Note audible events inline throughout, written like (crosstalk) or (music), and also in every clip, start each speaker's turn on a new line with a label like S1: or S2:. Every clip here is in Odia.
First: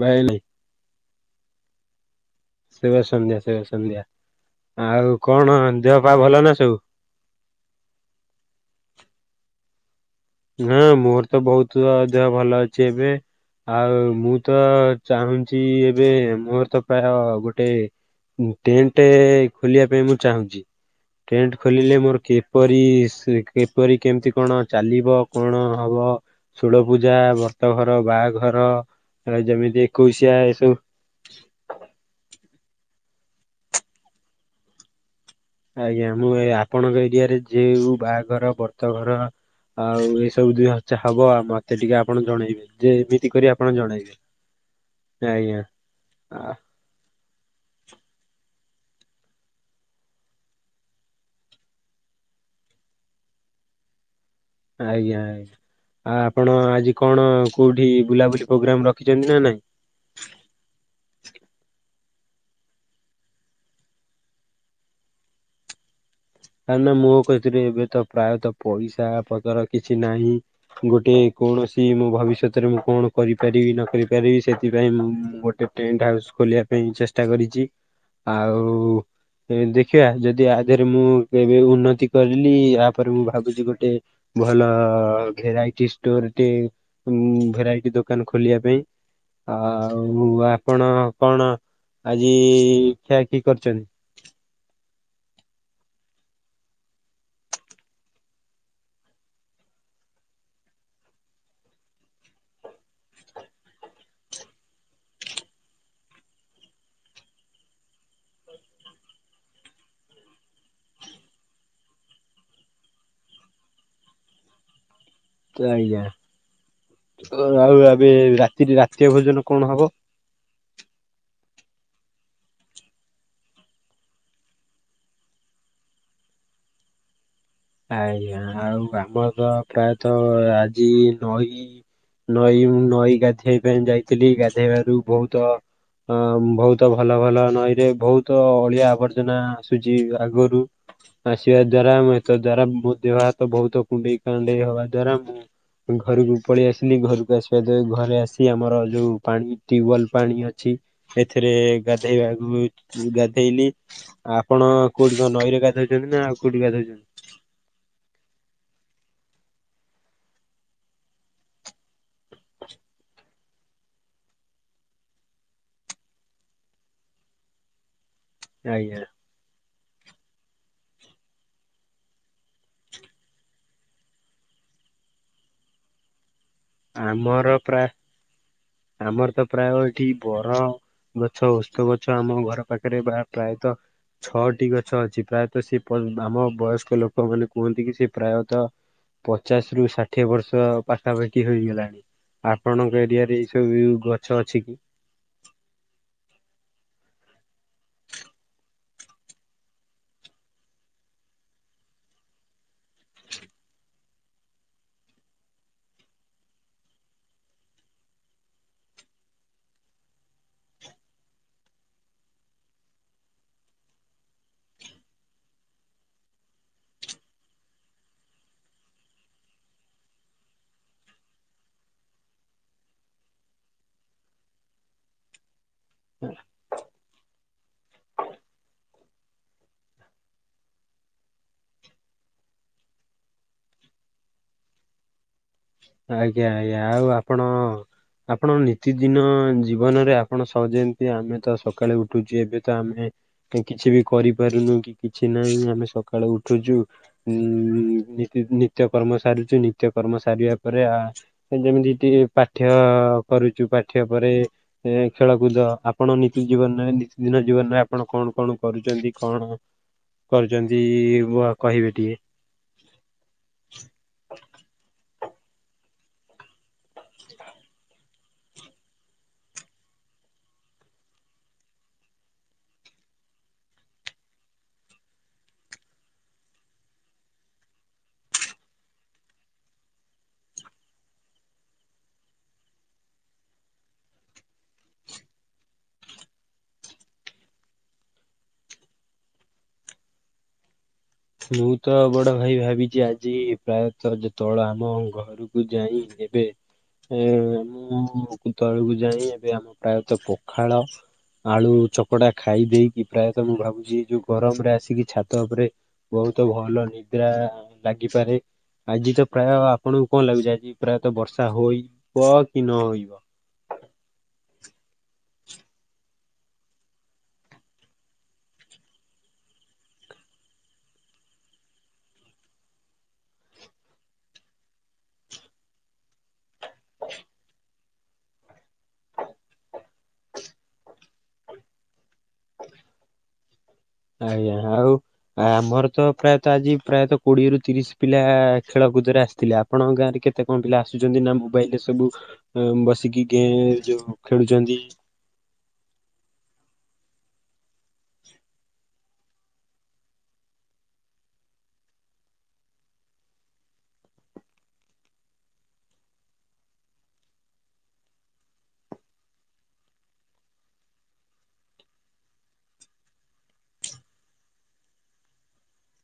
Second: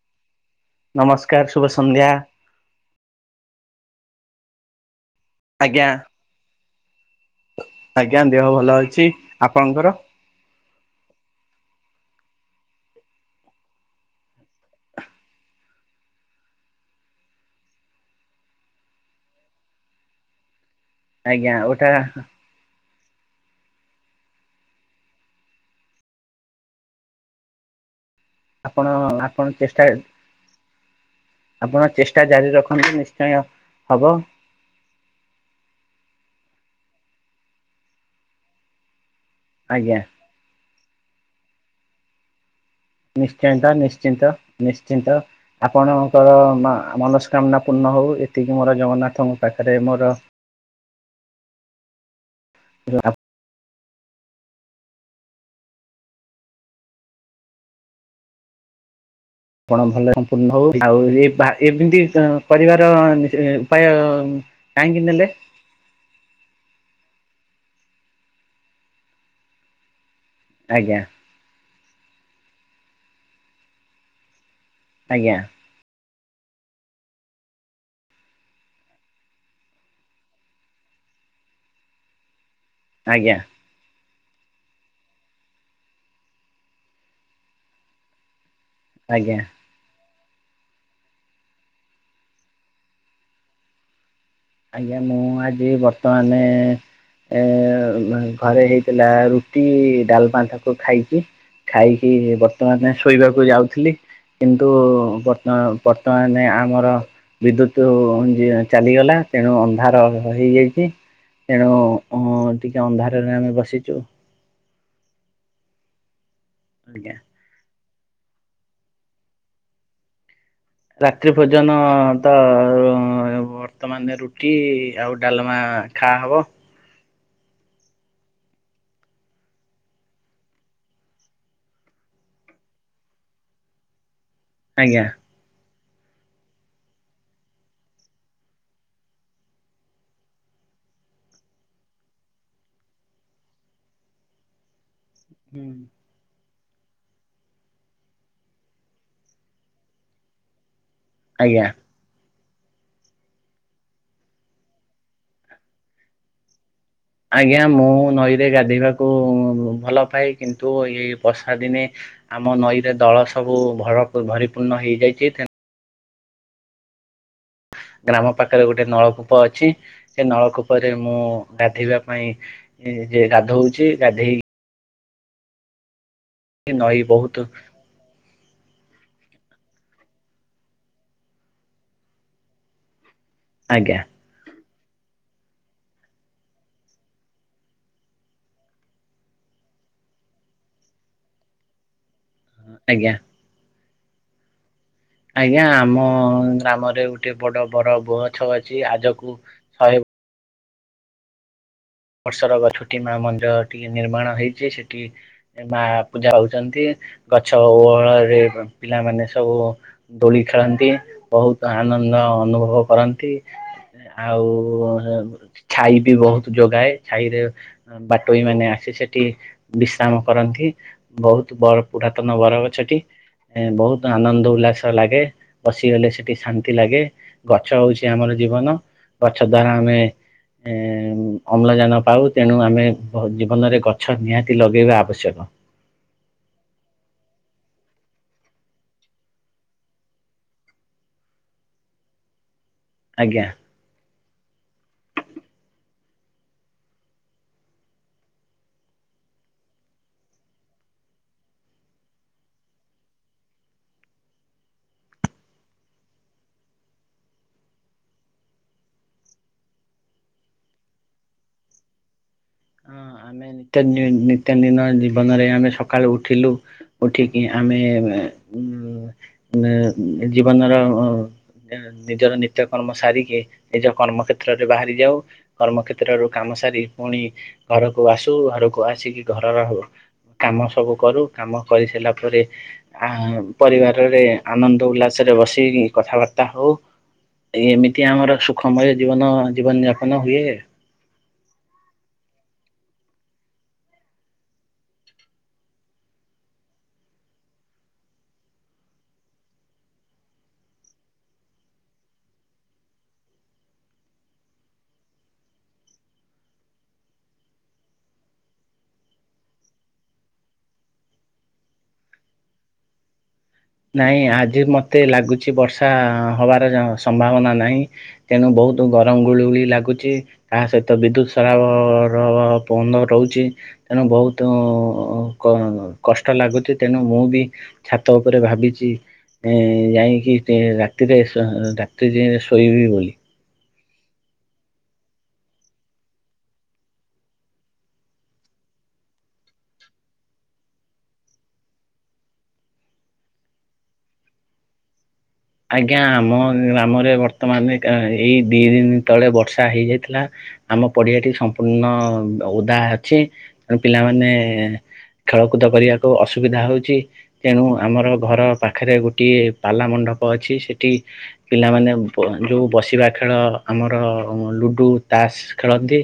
S1: ଭାଇିଲି।
S2: ନମସ୍କାର ଶୁଭ ସନ୍ଧ୍ୟା।
S1: ଶୁଭ ସନ୍ଧ୍ୟା ଶୁଭ ସନ୍ଧ୍ୟା ଆଉ କଣ
S2: ଆଜ୍ଞା
S1: ଦେହ ପା ଭଲ ନା ସବୁ।
S2: ଆଜ୍ଞା ଦେହ ଭଲ ଅଛି ଆପଣଙ୍କର?
S1: ହଁ ମୋର ତ ବହୁତ ଦେହ ଭଲ ଅଛି ଏବେ। ଆଉ ମୁଁ ତ ଚାହୁଁଛି ଏବେ ମୋର ତ ପ୍ରାୟ ଗୋଟେ ଟେଣ୍ଟ ଖୋଲିବା ପାଇଁ ମୁଁ ଚାହୁଁଛି
S2: ଆଜ୍ଞା
S1: ଟେଣ୍ଟ
S2: ଓଟା
S1: ଖୋଲିଲେ ମୋର କି କିପରି ସେ କିପରି କେମିତି କଣ ଚାଲିବ? କଣ ହବ ଷୋଳପୂଜା ବ୍ରତଘର ବାହାଘର
S2: ଆପଣ
S1: ଅ
S2: ଆପଣ ଚେଷ୍ଟା
S1: ଯେମିତି ଏକୋଇଶିଆ ଏ ସବୁ
S2: ଆପଣ ଚେଷ୍ଟା ଜାରି ରଖନ୍ତୁ ନିଶ୍ଚୟ ହବ।
S1: ଆଜ୍ଞା ମୁଁ ଏ ଆପଣଙ୍କ ଏରିଆରେ ଯେଉ ବାହାଘର ବର୍ତ୍ ବ୍ରତ ଘର
S2: ଆଜ୍ଞା
S1: ଆଉ ଏଇ ସବୁ ଦୁଇ ଯାହା ହବ ଆଉ ମତେ ଟିକେ ଆପଣ ଜଣେଇବେ। ଯେ ଏମିତି କରି ଆପଣ
S2: ନିଶ୍ଚିନ୍ତ
S1: ଜଣେଇବେ।
S2: ନିଶ୍ଚିନ୍ତ ନିଶ୍ଚିନ୍ତ
S1: ଆଜ୍ଞା
S2: ଆପଣଙ୍କର
S1: ଆ
S2: ମା ମନସ୍କାମନା ପୂର୍ଣ୍ଣ ହେଉ ଏତିକି ମୋର ଜଗନ୍ନାଥଙ୍କ ପାଖରେ ମୋର (unintelligible)
S1: ଆଜ୍ଞା ଆଜ୍ଞା ଆ ଆପଣ ଆଜି କଣ କୋଉଠି ବୁଲାବୁଲି ପ୍ରୋଗ୍ରାମ ରଖିଛନ୍ତି ନା ନାଇଁ।
S2: ଆପଣ ଭଲ ସମ୍ପୂର୍ଣ୍ଣ ହଉ ଆଉ ଏପା ଏମିତି କରିବାର ଉପାୟ କାହିଁକି ନେଲେ।
S1: କାରଣ ମୋ କତିରେ ଏବେତ ପ୍ରାୟତଃ ପଇସା ପତର କିଛି ନାହିଁ
S2: ଆଜ୍ଞା
S1: ଗୋଟେ କୌଣସି ମୋ ଭବିଷ୍ୟତରେ ମୁଁ କଣ କରିପାରିବି ନ କରିପାରିବି ସେଥିପାଇଁ ମୁଁ
S2: ଆଜ୍ଞା
S1: ମୁଁ ଗୋଟେ ଟେଣ୍ଟ ହାଉସ୍ ଖୋଲିବା ପାଇଁ ଚେଷ୍ଟା କରିଛି। ଆଉ ଦେଖିବା ଯଦି ଆ ଦେହରେ ମୁଁ କେବେ ଉନ୍ନତି କରିଲି ଆ‌
S2: ଆଜ୍ଞା
S1: ପରେ ମୁଁ
S2: ଆଜ୍ଞା
S1: ଭାବୁଛି ଗୋଟେ। ଭଲ ଭେରାଇଟି ଷ୍ଟୋର ଟେ ଉଁ ଭେରାଇଟି ଦୋକାନ ଖୋଲିବା। ପେଇଁ
S2: ଆଜ୍ଞା
S1: ଆ ଆଉ ଆପଣ କଣ ଆଜି ଖିଆ ଖି କରିଛନ୍ତି।
S2: ଆଜ୍ଞା ମୁଁ ଆଜି ବର୍ତ୍ତମାନ। ଏ ଘ ଘରେ ହେଇଥିଲା ରୁଟି ଡାଲ ତାକୁ ଖାଇଛି। ଖାଇକି ବର୍ତ୍ତମାନ ଶୋଇବାକୁ ଯାଉଥିଲି। କିନ୍ତୁ ବତ୍ତ ବର୍ତ୍ତମାନ ଆମର। ବିଦ୍ୟୁତ ଯିଏ ଚାଲିଗଲା। ତେଣୁ ଅନ୍ଧାର ହେଇଯାଇଛି ତେଣୁ ଉଁ ଟିକେ ଅନ୍ଧାରରେ ଆମେ ବସିଛୁ।
S1: ଆଜ୍ଞା।
S2: ଆଜ୍ଞା।
S1: ଅ ଆଉ ଏବେ ରାତି ରେ ରାତିଅ ଭୋଜନ କଣ ହବ?
S2: ରାତ୍ରି ଭୋଜନ ତ ଅଁ ବର୍ତ୍ତମାନ ରୁଟି ଆଉ ଡାଲମା ଖା ହବ।
S1: ଆଜ୍ଞା ଆଉ ଆମ ତ ପ୍ରାୟତ ଆଜି ନଈ। ନଈ ମୁଁ ନଈ ଗାଧେଇ ପାଇଁ ଯାଇଥିଲି ଗାଧେଇବାରୁ
S2: ଆଜ୍ଞା
S1: ବହୁତ। ଅ ବହୁତ ଭଲ ଭଲ ନଈରେ ବହୁତ ଅଳିଆ ଆବର୍ଜନା ଆସୁଛି ଆଗୁରୁ। ଆସିବା ଦ୍ଵାରା ଏତ ଦ୍ଵାରା ମୋ ଦେହ ହାତ ବହୁତ କୁଣ୍ଡେଇ କାଣ୍ଡେଇ ହବା ଦ୍ଵାରା ମୁଁ।
S2: ହୁଁ।
S1: ଘରକୁ ପଳେଇ ଆସିଲି ଘରକୁ ଆସିବା ଦ୍ଵା ଘରେ ଆସି ଆମର ଯୋଉ ପାଣି ଟ୍ୟୁବଲ୍ ପାଣି ଅ ଛି ସେଥେରେ
S2: ଆଜ୍ଞା।
S1: ଗାଧେଇବା ମି ଗାଧେଇଲି। ଆପଣ କୋଉଠି କଁ ନଈରେ ଗାଧଉଛନ୍ତି ନା ଆଉ କଉଠି ଗାଧଉଛନ୍ତି।
S2: ଆଜ୍ଞା ମୁଁ ନଈରେ ଗାଧୋଇବାକୁ ଭଲ ପାଏ କିନ୍ତୁ ଏଇ ବର୍ଷା ଦିନେ। ଆମ ନଈ ରେ ଦଳ ସବୁ ଭର ଭରିପୂର୍ଣ୍ଣ ହେଇଯାଇଛି ତେଣୁ ଗ୍ରାମ ପାଖରେ ଗୋଟେ
S1: ଆଜ୍ଞା।
S2: ନଳକୂପ ଅଛି ସେ ନଳକୂପରେ ମୁଁ ଗାଧୋଇବା ପାଇଁ। ଯେ ଗାଧୋଉଛି ଗାଧେଇ ନଈ ବହୁତ
S1: ଆମର ପ୍ରା ଆମର ତ ପ୍ରାୟ ଏଠି ବର ଗଛ ଉଷ୍ତ ଗଛ ଆମ ଘର ପାଖରେ ଭା ପ୍ରାୟତଃ।
S2: ଆଜ୍ଞା
S1: ଛଅଟି ଗଛ ଅଛି ପ୍ରାୟତଃ ସେ ପମ୍ ଆମ ବୟସ୍କ ଲୋକମାନେ କୁହନ୍ତି କି ସେ ପ୍ରାୟତଃ। ପଚାଶ ରୁ ଷାଠିଏ ବର୍ଷ ପାଖା ପାଖି। କି ହେଇଗଲାଣି ଆପଣଙ୍କ
S2: ଆଜ୍ଞା
S1: ଏରିଆରେ ଏଇ ସବୁ ଗଛ ଅଛି କି?
S2: ଆଜ୍ଞା ଆମ ଗ୍ରାମରେ ଗୋଟିଏ ବଡ ବର ଗଛ ଅଛି ଆଜକୁ। ଶହେ ବର୍ଷର ଗଛ ଟି ମା ମନ୍ଦିର ଟିଏ ନିର୍ମାଣ ହେଇଛି ସେଠି। ମା ପୂଜା ହଉଛନ୍ତି ଗଛ ଓହଳରେ ପିଲାମାନେ ସବୁ। ଦୋଳି ଖେଳନ୍ତି ବହୁତ ଆନନ୍ଦ ଅନୁଭବ କରନ୍ତି। ଆଉ ଛାଇ ବି ବହୁତ ଯୋଗାଏ ଛାଇରେ। ବାଟୋଇ ମାନେ ଆସି ସେଠି ବିଶ୍ରାମ କରନ୍ତି। ବହୁତ ବଡ ପୁରାତନ ବରଗଛଟି ଏଁ ବହୁତ ଆନନ୍ଦ ଉଲ୍ଲାସ ଲାଗେ। ବସିଗଲେ ସେଠି ଶାନ୍ ନ୍ତି ଲାଗେ ଗଛ ହଉଛି ଆମର ଜୀବନ ଗଛ ଦ୍ଵାରା ଆମେ ଏଁ ଉମ୍ ଅମ୍ଲଜାନ ପାଉ ତେଣୁ ଆମେ ଜୀବନରେ ଗଛ ନିହାତି ଲଗେଇବା ଆବଶ୍ୟକ।
S1: ଆଜ୍ଞା ଆଜ୍ଞା ଆଉ ଆପଣ। ଆପଣ ନିତିଦିନ ଜୀବନରେ ଆପଣ ସ ଯେମିତି ଆମେ ତ ସକାଳେ ଉଠୁଛୁ ଏବେ ତ ଆମେ।
S2: ଆଜ୍ଞା।
S1: କିଛି ବି କରିପାରୁନୁ କି କିଛି ନାହିଁ ଆମେ ସକାଳୁ ଉଠୁଛୁ ଉ ନିତ୍ୟ କର୍ମ ସାରଚୁ ନିତ୍ୟ କର୍ମ ସାରିବା ପରେ ଆ ଯେମିତି ଟିକେ ପାଠ୍ୟ କରୁଛୁ ପାଠ୍ୟ ପରେ ଏ ଖେଳକୁଦ ଆପଣ ନିତି ଜୀବନରେ ନିତିଦିନ ଜୀବନରେ ଆପଣ କଣ କଣ କରୁଛନ୍ତି କଣ? କରୁଛନ୍ତି ବ କହିବେ ଟିକେ।
S2: ହଁ ଆମେ ନିତ୍ୟ ନିତ୍ୟନ୍ଦିନ ଜୀବନରେ ଆମେ ସକାଳୁ ଉଠିଲୁ ଉଠିକି ଆମେ ଉ ଉଁ ଜୀବନର ଅ ନିଜର ନିତ୍ୟକର୍ମ ସାରିକି ନିଜ କର୍ମ କ୍ଷେତ୍ରରେ ବାହାରି ଯାଉ। କର୍ମ କ୍ଷେତ୍ରରୁ କାମ ସାରି ପୁଣି ଘରକୁ ଆସୁ ଘରକୁ ଆସିକି ଘରର କାମ ସବୁ କରୁ କାମ କରି ସାରିଲା ପରେ ଆ ପରିବାରରେ ଆନନ୍ଦ ଉଲ୍ଲାସରେ ବସିକି କଥାବାର୍ତ୍ତା ହଉ। ଏ ଏମିତି ଆମର ସୁଖମୟ ଜୀବନ ଜୀବନଯାପନ ହୁଏ।
S1: ମୁଁ ତ ବଡ ଭାଇ ଭାବିଛି ଆଜି ପ୍ରାୟତଃ ଯେତେବେଳେ ଆମ ଘରକୁ ଯାଇ ନେବେ। ଏ ମୁଁ ତଳକୁ ଯାଇ ଏବେ ଆମେ ପ୍ରାୟତଃ ପଖାଳ ଆଳୁ ଚକଟା ଖାଇ ଦେଇେଇକି ପ୍ରାୟତଃ ମୁଁ ଭାବୁଛି ଏଇ ଯୋଉ ଗରମରେ ଆସିକି ଛାତ ଉପରେ। ବହୁତ ଭଲ ନିଦ୍ରା ଲାଗିପାରେ। ଆଜି ତ ପ୍ରାୟ ଆପଣଙ୍କୁ କଣ ଲାଗୁଛି ଆଜି ପ୍ରାୟତଃ ବର୍ଷା ହୋଇବ କି ନହୋଇବ?
S2: ନାଇଁ ଆଜି ମତେ ଲାଗୁଛି ବର୍ଷା ହବାର ଯ ସମ୍ଭାବନା ନାହିଁ। ତେଣୁ ବହୁତ ଗରମ ଗୁଳି ଗୁଳି ଲାଗୁଛି। ତା ସହିତ ବିଦ୍ୟୁତ ସରାବର ବନ୍ଦ ରହୁଛି। ତେଣୁ ବହୁତ କ କଷ୍ଟ ଲାଗୁଛି ତେଣୁ ମୁଁ ବି ଛାତ ଉପରେ ଭାବିଛି ଏ ଯାଇକି ସେ ରାତିରେ ରାତି ଯ ଶୋଇବି ବୋଲି କି?
S1: ଆଜ୍ଞା ଆଉ। ଆମର ତ ପ୍ରାୟତଃ ଆଜି ପ୍ରାୟତଃ କୋଡିଏରୁୁ ତିରିଶ ପିଲା ଖେଳକୁଦରେ ଆସିଥିଲେ। ଆପଣଙ୍କ ଗାଁରେ କେତେ କଣ ପିଲା ଆସୁଛନ୍ତି ନା ମୋବାଇଲ ରେ ସବୁ। ଅଏମ୍ ବସିକି ଗେ ଯୋଉ ଖେଳୁଛନ୍ତି।
S2: ଆଜ୍ଞା ଆମ ଗ୍ରାମରେ ବର୍ତ୍ତମାନ ଏଇ ଦିଇ ଦିନ ତଳେ ବର୍ଷା ହେଇଯାଇଥିଲା। ଆମ ପଡିଆଟି ସମ୍ପୂର୍ଣ୍ଣ ଓଦା ଅଛି ତେଣ ପିଲାମାନେ ଖେଳକୁଦ କରିବାକୁ ଅସୁବିଧା ହଉଛି। ତେଣୁ ଆମର ଘର ପାଖରେ ଗୋଟିଏ ପାଲା ମଣ୍ଡପ ଅଛି ସେଠି ପିଲାମାନେ ଯୋଉ ବସିବା ଖେଳ ଆମର ଲୁଡୁ ତାସ ଖେଳନ୍ତି।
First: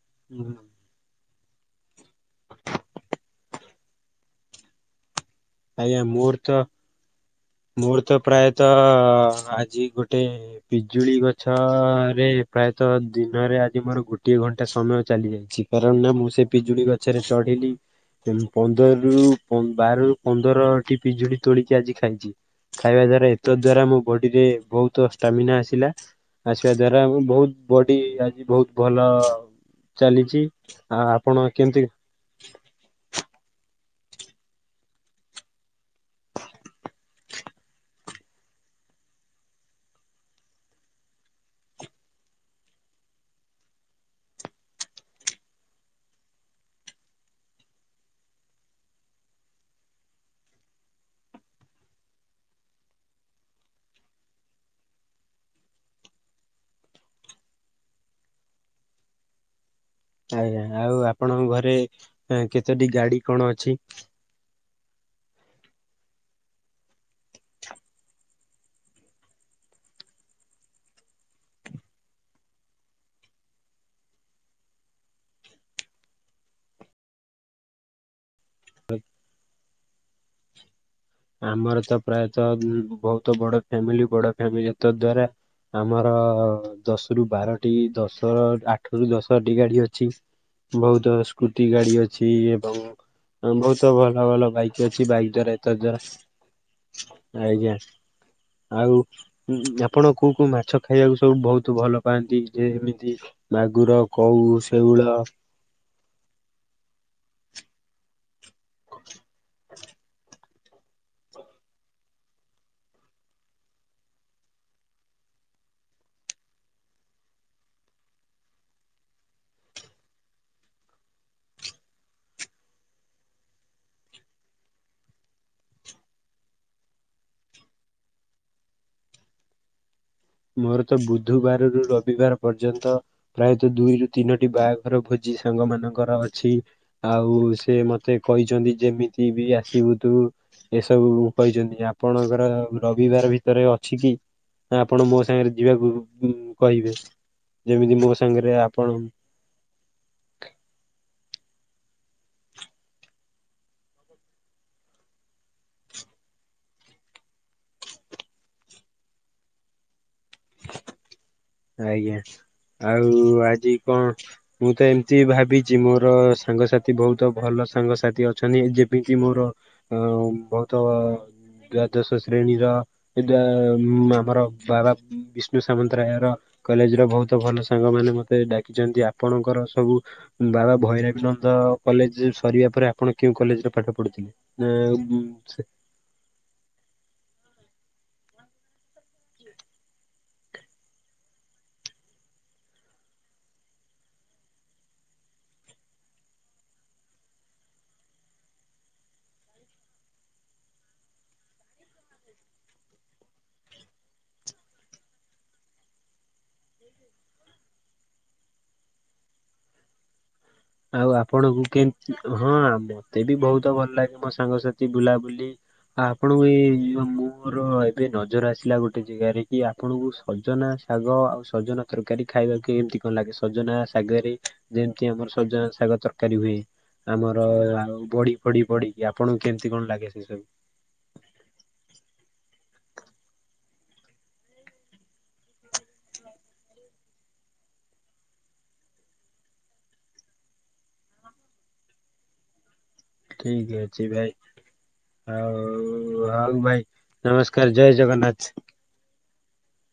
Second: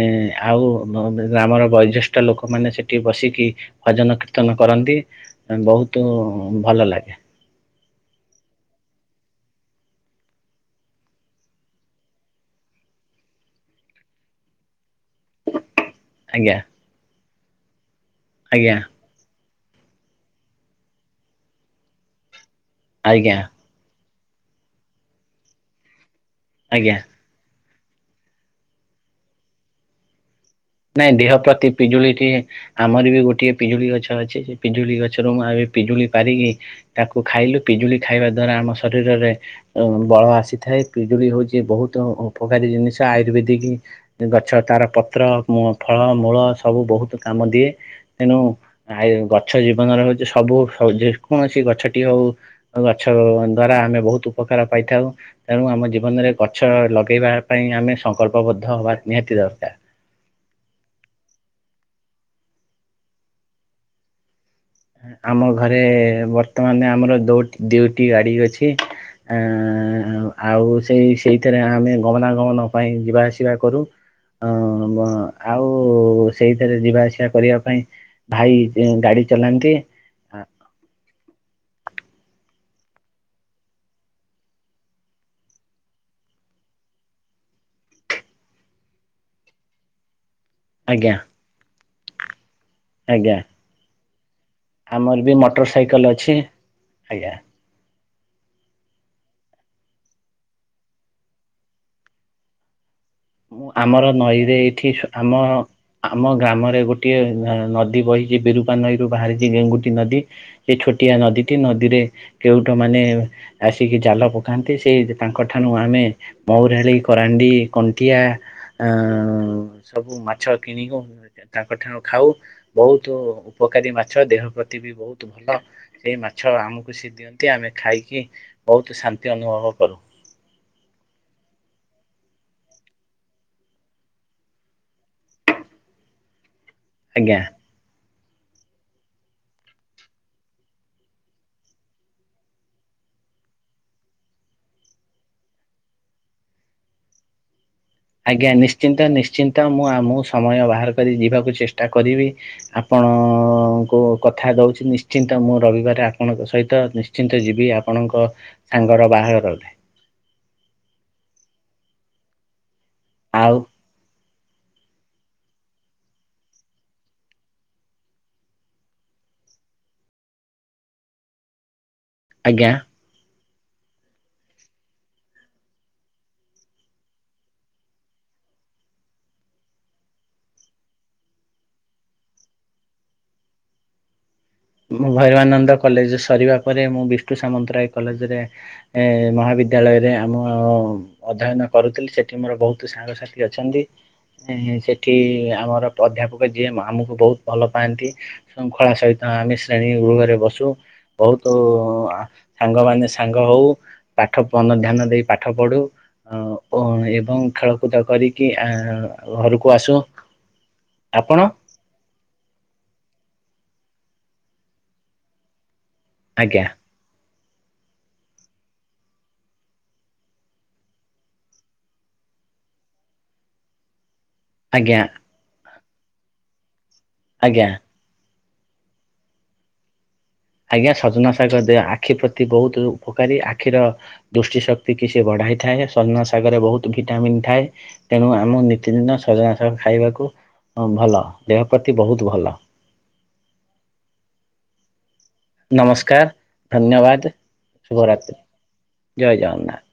S2: ଏଁ
S1: ଉଁ,
S2: ଆଉ ବ ଗ୍ରାମର ବୟୋଜ୍ୟେଷ୍ଠ ଲୋକମାନେ ସେଠି ବସିକି ଭଜନ କୀର୍ତ୍ତନ କରନ୍ତି। ଆଁ
S1: ଆଜ୍ଞା
S2: ବହୁତ
S1: ମୋର ତ
S2: ଭଲ ଲାଗେ।
S1: ମୋର ତ ପ୍ରାୟତଃ ଆଜି ଗୋଟେ ପିଜୁଳି ଗଛରେ ପ୍ରାୟତଃ ଦିନରେ ଆଜି ମୋର ଗୋଟିଏ ଘଣ୍ଟା ସମୟ ଚାଲି ଯାଇଛି। କାରଣ ନା ମୁଁ ସେ
S2: ଆଜ୍ଞା
S1: ପିଜୁଳି ଗଛରେ ଚଢିଲି ଏମ୍
S2: ଆଜ୍ଞା
S1: ପନ୍ଦର ରୁ ବାର ରୁ ପନ୍ଦରଟି ପିଜୁଳି ତୋଳିକି ଆଜି ଖାଇଛି ଖାଇବା ଦ୍ଵାରା
S2: ଆଜ୍ଞା।
S1: ଏତତ୍ ଦ୍ଵାରା ଆମ ବଡି ରେ ବହୁତ ଷ୍ଟାମିନା ଆସିଲା ଆସିବା
S2: ଆଜ୍ଞା
S1: ଦ୍ଵାରା ଆମେ ବହୁତ ବଡି ଆଜି ବହୁତ ଭଲ ଚାଲିଛି। ଆଉ
S2: ନାଇଁ ଦେହ
S1: ଆପଣ
S2: ପ୍ରତି
S1: କେମିତି
S2: ପିଜୁଳିଟି ଆମର ବି ଗୋଟିଏ ପିଜୁଳି ଗଛ ଅଛି ସେ ପିଜୁଳି ଗଛରୁ ମୁଁ ଏବେ ପିଜୁଳି ପାରିକି ତାକୁ ଖାଇଲୁ ପିଜୁଳି ଖାଇବା ଦ୍ଵାରା ଆମ ଶରୀରରେ ବଳ ଆସିଥାଏ ପିଜୁଳି ହଉଛି ବହୁତ ଉପକାରୀ ଜିନିଷ ଆୟୁର୍ବେଦିକି ଗଛ ତାର ପତ୍ର, ଫଳ, ମୂଳ, ସବୁ ବହୁତ କାମ ଦିଏ। ତେଣୁ ଆ ଗଛ ଜୀବନରେ ହଉଛି ସବୁ, ଯେକୌଣସି ଗଛଟି ହଉ ଗଛ ଦ୍ଵାରା ଆମେ ବହୁତ ଉପକାର ପାଇଥାଉ। ତେଣୁ ଆମ ଜୀବନରେ ଗଛ ଲଗେଇବା ପାଇଁ ଆମେ ସଂକଳ୍ପ ବଦ୍ଧ ହବା ନିହାତି ଦରକାର।
S1: ଆଜ୍ଞା, ଆଉ ଆପଣଙ୍କ ଘରେ କେତୋଟି ଗାଡି କଣ ଅଛି?
S2: ଆମ ଘରେ ବର୍ତ୍ତମାନ ଆମର ଦୋଟ୍, ଦୁଇଟି ଗାଡି ଅଛି। ଏଁ ଏଁ, ଆଉ ସେଇ ସେଇଥିରେ ଆମେ ଗମନାଗମନ ପାଇଁ ଯିବା ଆସିବା କରୁ। ହଁ, ଆଉ ବ ସେଇଥିରେ ଯିବା ଆସିବା କରିବା ପାଇଁ ଭାଇ ଗାଡି ଚଲାନ୍ତି।
S1: ଆମର ତ, ପ୍ରାୟତଃ, ବହୁତ ବଡ ଫ୍ୟାମିଲି, ବଡ ଫ୍ୟାମିଲି, ତା ଦ୍ୱାରା ଆମର ଦଶ ରୁ ବାରଟି, ଦଶର ଆଠ ରୁ ଦଶଟି ଗାଡି ଅଛି।
S2: (unintelligible)
S1: ବହୁତ ସ୍କୁଟି ଗାଡି ଅଛି ଏବଂ
S2: ଆଜ୍ଞା
S1: ବହୁତ ଭଲ ଭଲ ବାଇକ୍ ଅଛି
S2: ଆମର
S1: ବାଇକ୍
S2: ବି
S1: ଦ୍ଵାରା
S2: ମୋଟର
S1: ଏତ ଦ୍ଵାରା
S2: ସାଇକେଲ ଅଛି, ଆଜ୍ଞା।
S1: ଆଜ୍ଞା, ଆଉ ଉଁ ଆପଣ କୋଉ କୋଉ ମାଛ ଖାଇବାକୁ ସବୁ ବହୁତ ଭଲ ପାଆନ୍ତି, ଯେମିତି
S2: ମୁଁ
S1: ମାଗୁର
S2: ଆମର
S1: କଉ
S2: ନଈରେ ଏଠି,
S1: ଶେଉଳ
S2: ଆମ ଆମ ଗ୍ରାମରେ ଗୋଟିଏ ନଦୀ ବହିଚି, ବିରୁପା ନଈରୁ ବାହାରିଛି ଗେଙ୍ଗୁଟି ନଦୀ ସେ ଛୋଟିଆ ନଦୀଟି, ନଦୀରେ କେଉଟ ମାନେ ଆସିକି ଜାଲ ପକାନ୍ତି, ସେଇ ତାଙ୍କଠାରୁ ଆମେ ମଉରାଳି, କରାଣ୍ଡି, କଣ୍ କଣ୍ଟିଆ ସବୁ ମାଛ କିଣିକୁ ତାଙ୍କଠାରୁ ଖାଉ, ବହୁତ ଉପକାରୀ ମାଛ, ଦେହ ପ୍ରତି ବି ବହୁତ ଭଲ। ସେଇ ମାଛ ଆମକୁ ସେ ଦିଅନ୍ତି, ଆମେ ଖାଇକି ବହୁତ ଶାନ୍ତି ଅନୁଭବ କରୁ।
S1: ମୋର ତ ବୁଧବାରରୁୁ ରବିବାର ପର୍ଯ୍ୟନ୍ତ ପ୍ରାୟତଃ, ଦୁଇରୁ ତିନୋଟି ବାହାଘର ଭୋଜି ସାଙ୍ଗ ମାନଙ୍କର ଅଛି,
S2: ଆଜ୍ଞା।
S1: ଆଉ ସେ ମତେ ସେ କହିଚନ୍ତି, ଯେମିତି ବି ଆସିବୁ ତୁ। ଏସବୁ କହିଚନ୍ତି, ଆପଣଙ୍କର ରବିବାର ଭିତରେ ଅଛି କି? ନା ଆପଣ ମୋ ସାଙ୍ଗରେ ଯିବାକୁ କହିବେ, ଯେମିତି ମୋ
S2: ଆଜ୍ଞା,
S1: ସାଙ୍ଗରେ ଆପଣ
S2: ନିଶ୍ଚିନ୍ତ ନିଶ୍ଚିନ୍ତ, ମୁଁ, ଆମକୁ ସମୟ ବାହାର କରି ଯିବାକୁ ଚେଷ୍ଟା କରିବି। ଆପଣଙ୍କୁ କଥା ଦଉଚି, ନିଶ୍ଚିନ୍ତ ମୁଁ ରବିବାର ଆପଣଙ୍କ ସହିତ ନିଶ୍ ନିଶ୍ଚିନ୍ତ ଯିବି, ଆପଣଙ୍କ ସାଙ୍ଗର ବାହାଘର ରେ
S1: ଆଜ୍ଞା, ଆଉ ଆଜି କଣ ମୁଁ ତ ଏମିତି ଭାବିଚି, ମୋର ସାଙ୍ଗସାଥି ବହୁତ ଭଲ ସାଙ୍ଗସାଥି ଅଛନ୍ତି, ଯେମିତି ମୋର ଅ ବହୁତ ଦ୍ଵାଦଶ ଶ୍ରେଣୀର,
S2: ଆଜ୍ଞା
S1: ଏ ଆମର ବାବା ବିଷ୍ଣୁ ସାମନ୍ତରାୟର କଲେଜ ର ବହୁତ ଭଲ ସାଙ୍ଗମାନେ ମତେ ଡାକିଚନ୍ତି, ଆପଣଙ୍କର ସବୁ ବାବା ଭୈରବନନ୍ଦ କଲେଜ ସରିବା ପରେ, ଆପଣ କେଉଁ କଲେଜରେ ପାଠ ପଢୁଥିଲେ?
S2: ମୁଁ ଭୈରବାନନ୍ଦ କଲେଜ ସରିବା ପରେ, ମୁଁ ବିଷ୍ଣୁ ସାମନ୍ତରାୟ କଲେଜରେ ଏ ମହାବିଦ୍ୟାଳୟରେ ଆମ ଅଧ୍ୟୟନ କରୁଥିଲି, ସେଠି ମୋର ବହୁତ ସାଙ୍ଗସାଥି ଅଛନ୍ତି। ସେଠି ଆମର ଅଧ୍ୟାପକ ଯିଏ, ଆମୁକୁ ବହୁତ ଭଲ ପାଆନ୍ତି। ଶୃଙ୍ଖଳା ସହିତ ଆମେ ଶ୍ରେଣୀ ଗୃହରେ ବସୁ। ବହୁତୁ ସାଙ୍ଗ ମାନେ ସାଙ୍ଗ ହଉ। ପାଠ, ମନ ଧ୍ୟାନ ଦେଇ ପାଠ ପଢୁ। ଅ ଏବଂ ଖେଳକୁଦ କରିକି ଏଁ ଘରକୁ ଆସୁ।
S1: ଆଉ
S2: ଆପଣ
S1: ଆପଣଙ୍କୁ କେମ୍-ହଁ ମତେ ବି ବହୁତ ଭଲ ଲାଗେ ମୋ ସାଙ୍ଗସାଥି ବୁଲାବୁଲି ଆପଣଙ୍କୁ
S2: ଆଜ୍ଞା
S1: ଏଇ ଯଉ ମୁଁ ମୋର ଏବେ ନଜର ଆସିଲା ଗୋଟେ ଜାଗାରେ କି ଆପଣଙ୍କୁ ସଜନା ଶାଗ ଆଉ ସଜନା ତରକାରୀ ଖାଇବାକୁ କେମତି କଣ ଲାଗେ ସଜନା ଶାଗରେ?
S2: ଆଜ୍ଞା
S1: ଯେମିତି ଆମର ସଜନା ଶାଗ ତରକାରୀ ହୁଏ ଆମର
S2: ଆଜ୍ଞା
S1: ଆଉ ବଡି ଫଡି ପଡିକି ଆପଣଙ୍କୁ କେମତି କଣ ଲାଗେ ସେ ସବୁ?
S2: ଆଜ୍ଞା ସଜନା ଶାଗ ଦେ- ଆଖି ପ୍ରତି ବହୁତୁ ଉପକାରୀ ଆଖିର ଦୃଷ୍ଟି ଶକ୍ତି କି ସେ ବଢ଼ାଇ ଥାଏ ସଜନା ଶାଗରେ ବହୁତ ଭିଟାମିନ୍ ଥାଏ। ତେଣୁ ଆମ ନିତିଦିନ ସଜନା ଶାଗ ଖାଇବାକୁ ଭଲ ଦେହ ପ୍ରତି ବହୁତ୍ ଭଲ।
S1: ଠିକ୍ ଅଛି ଭାଇ। ଆଉ
S2: ନମସ୍କାର
S1: ହଉ ଭାଇ
S2: ଧନ୍ୟବାଦ
S1: ନମସ୍କାର୍ ଜୟ
S2: ଶୁଭରାତ୍ରି
S1: ଜଗନ୍ନାଥ୍।
S2: ଜୟ ଜଗନ୍ନାଥ୍।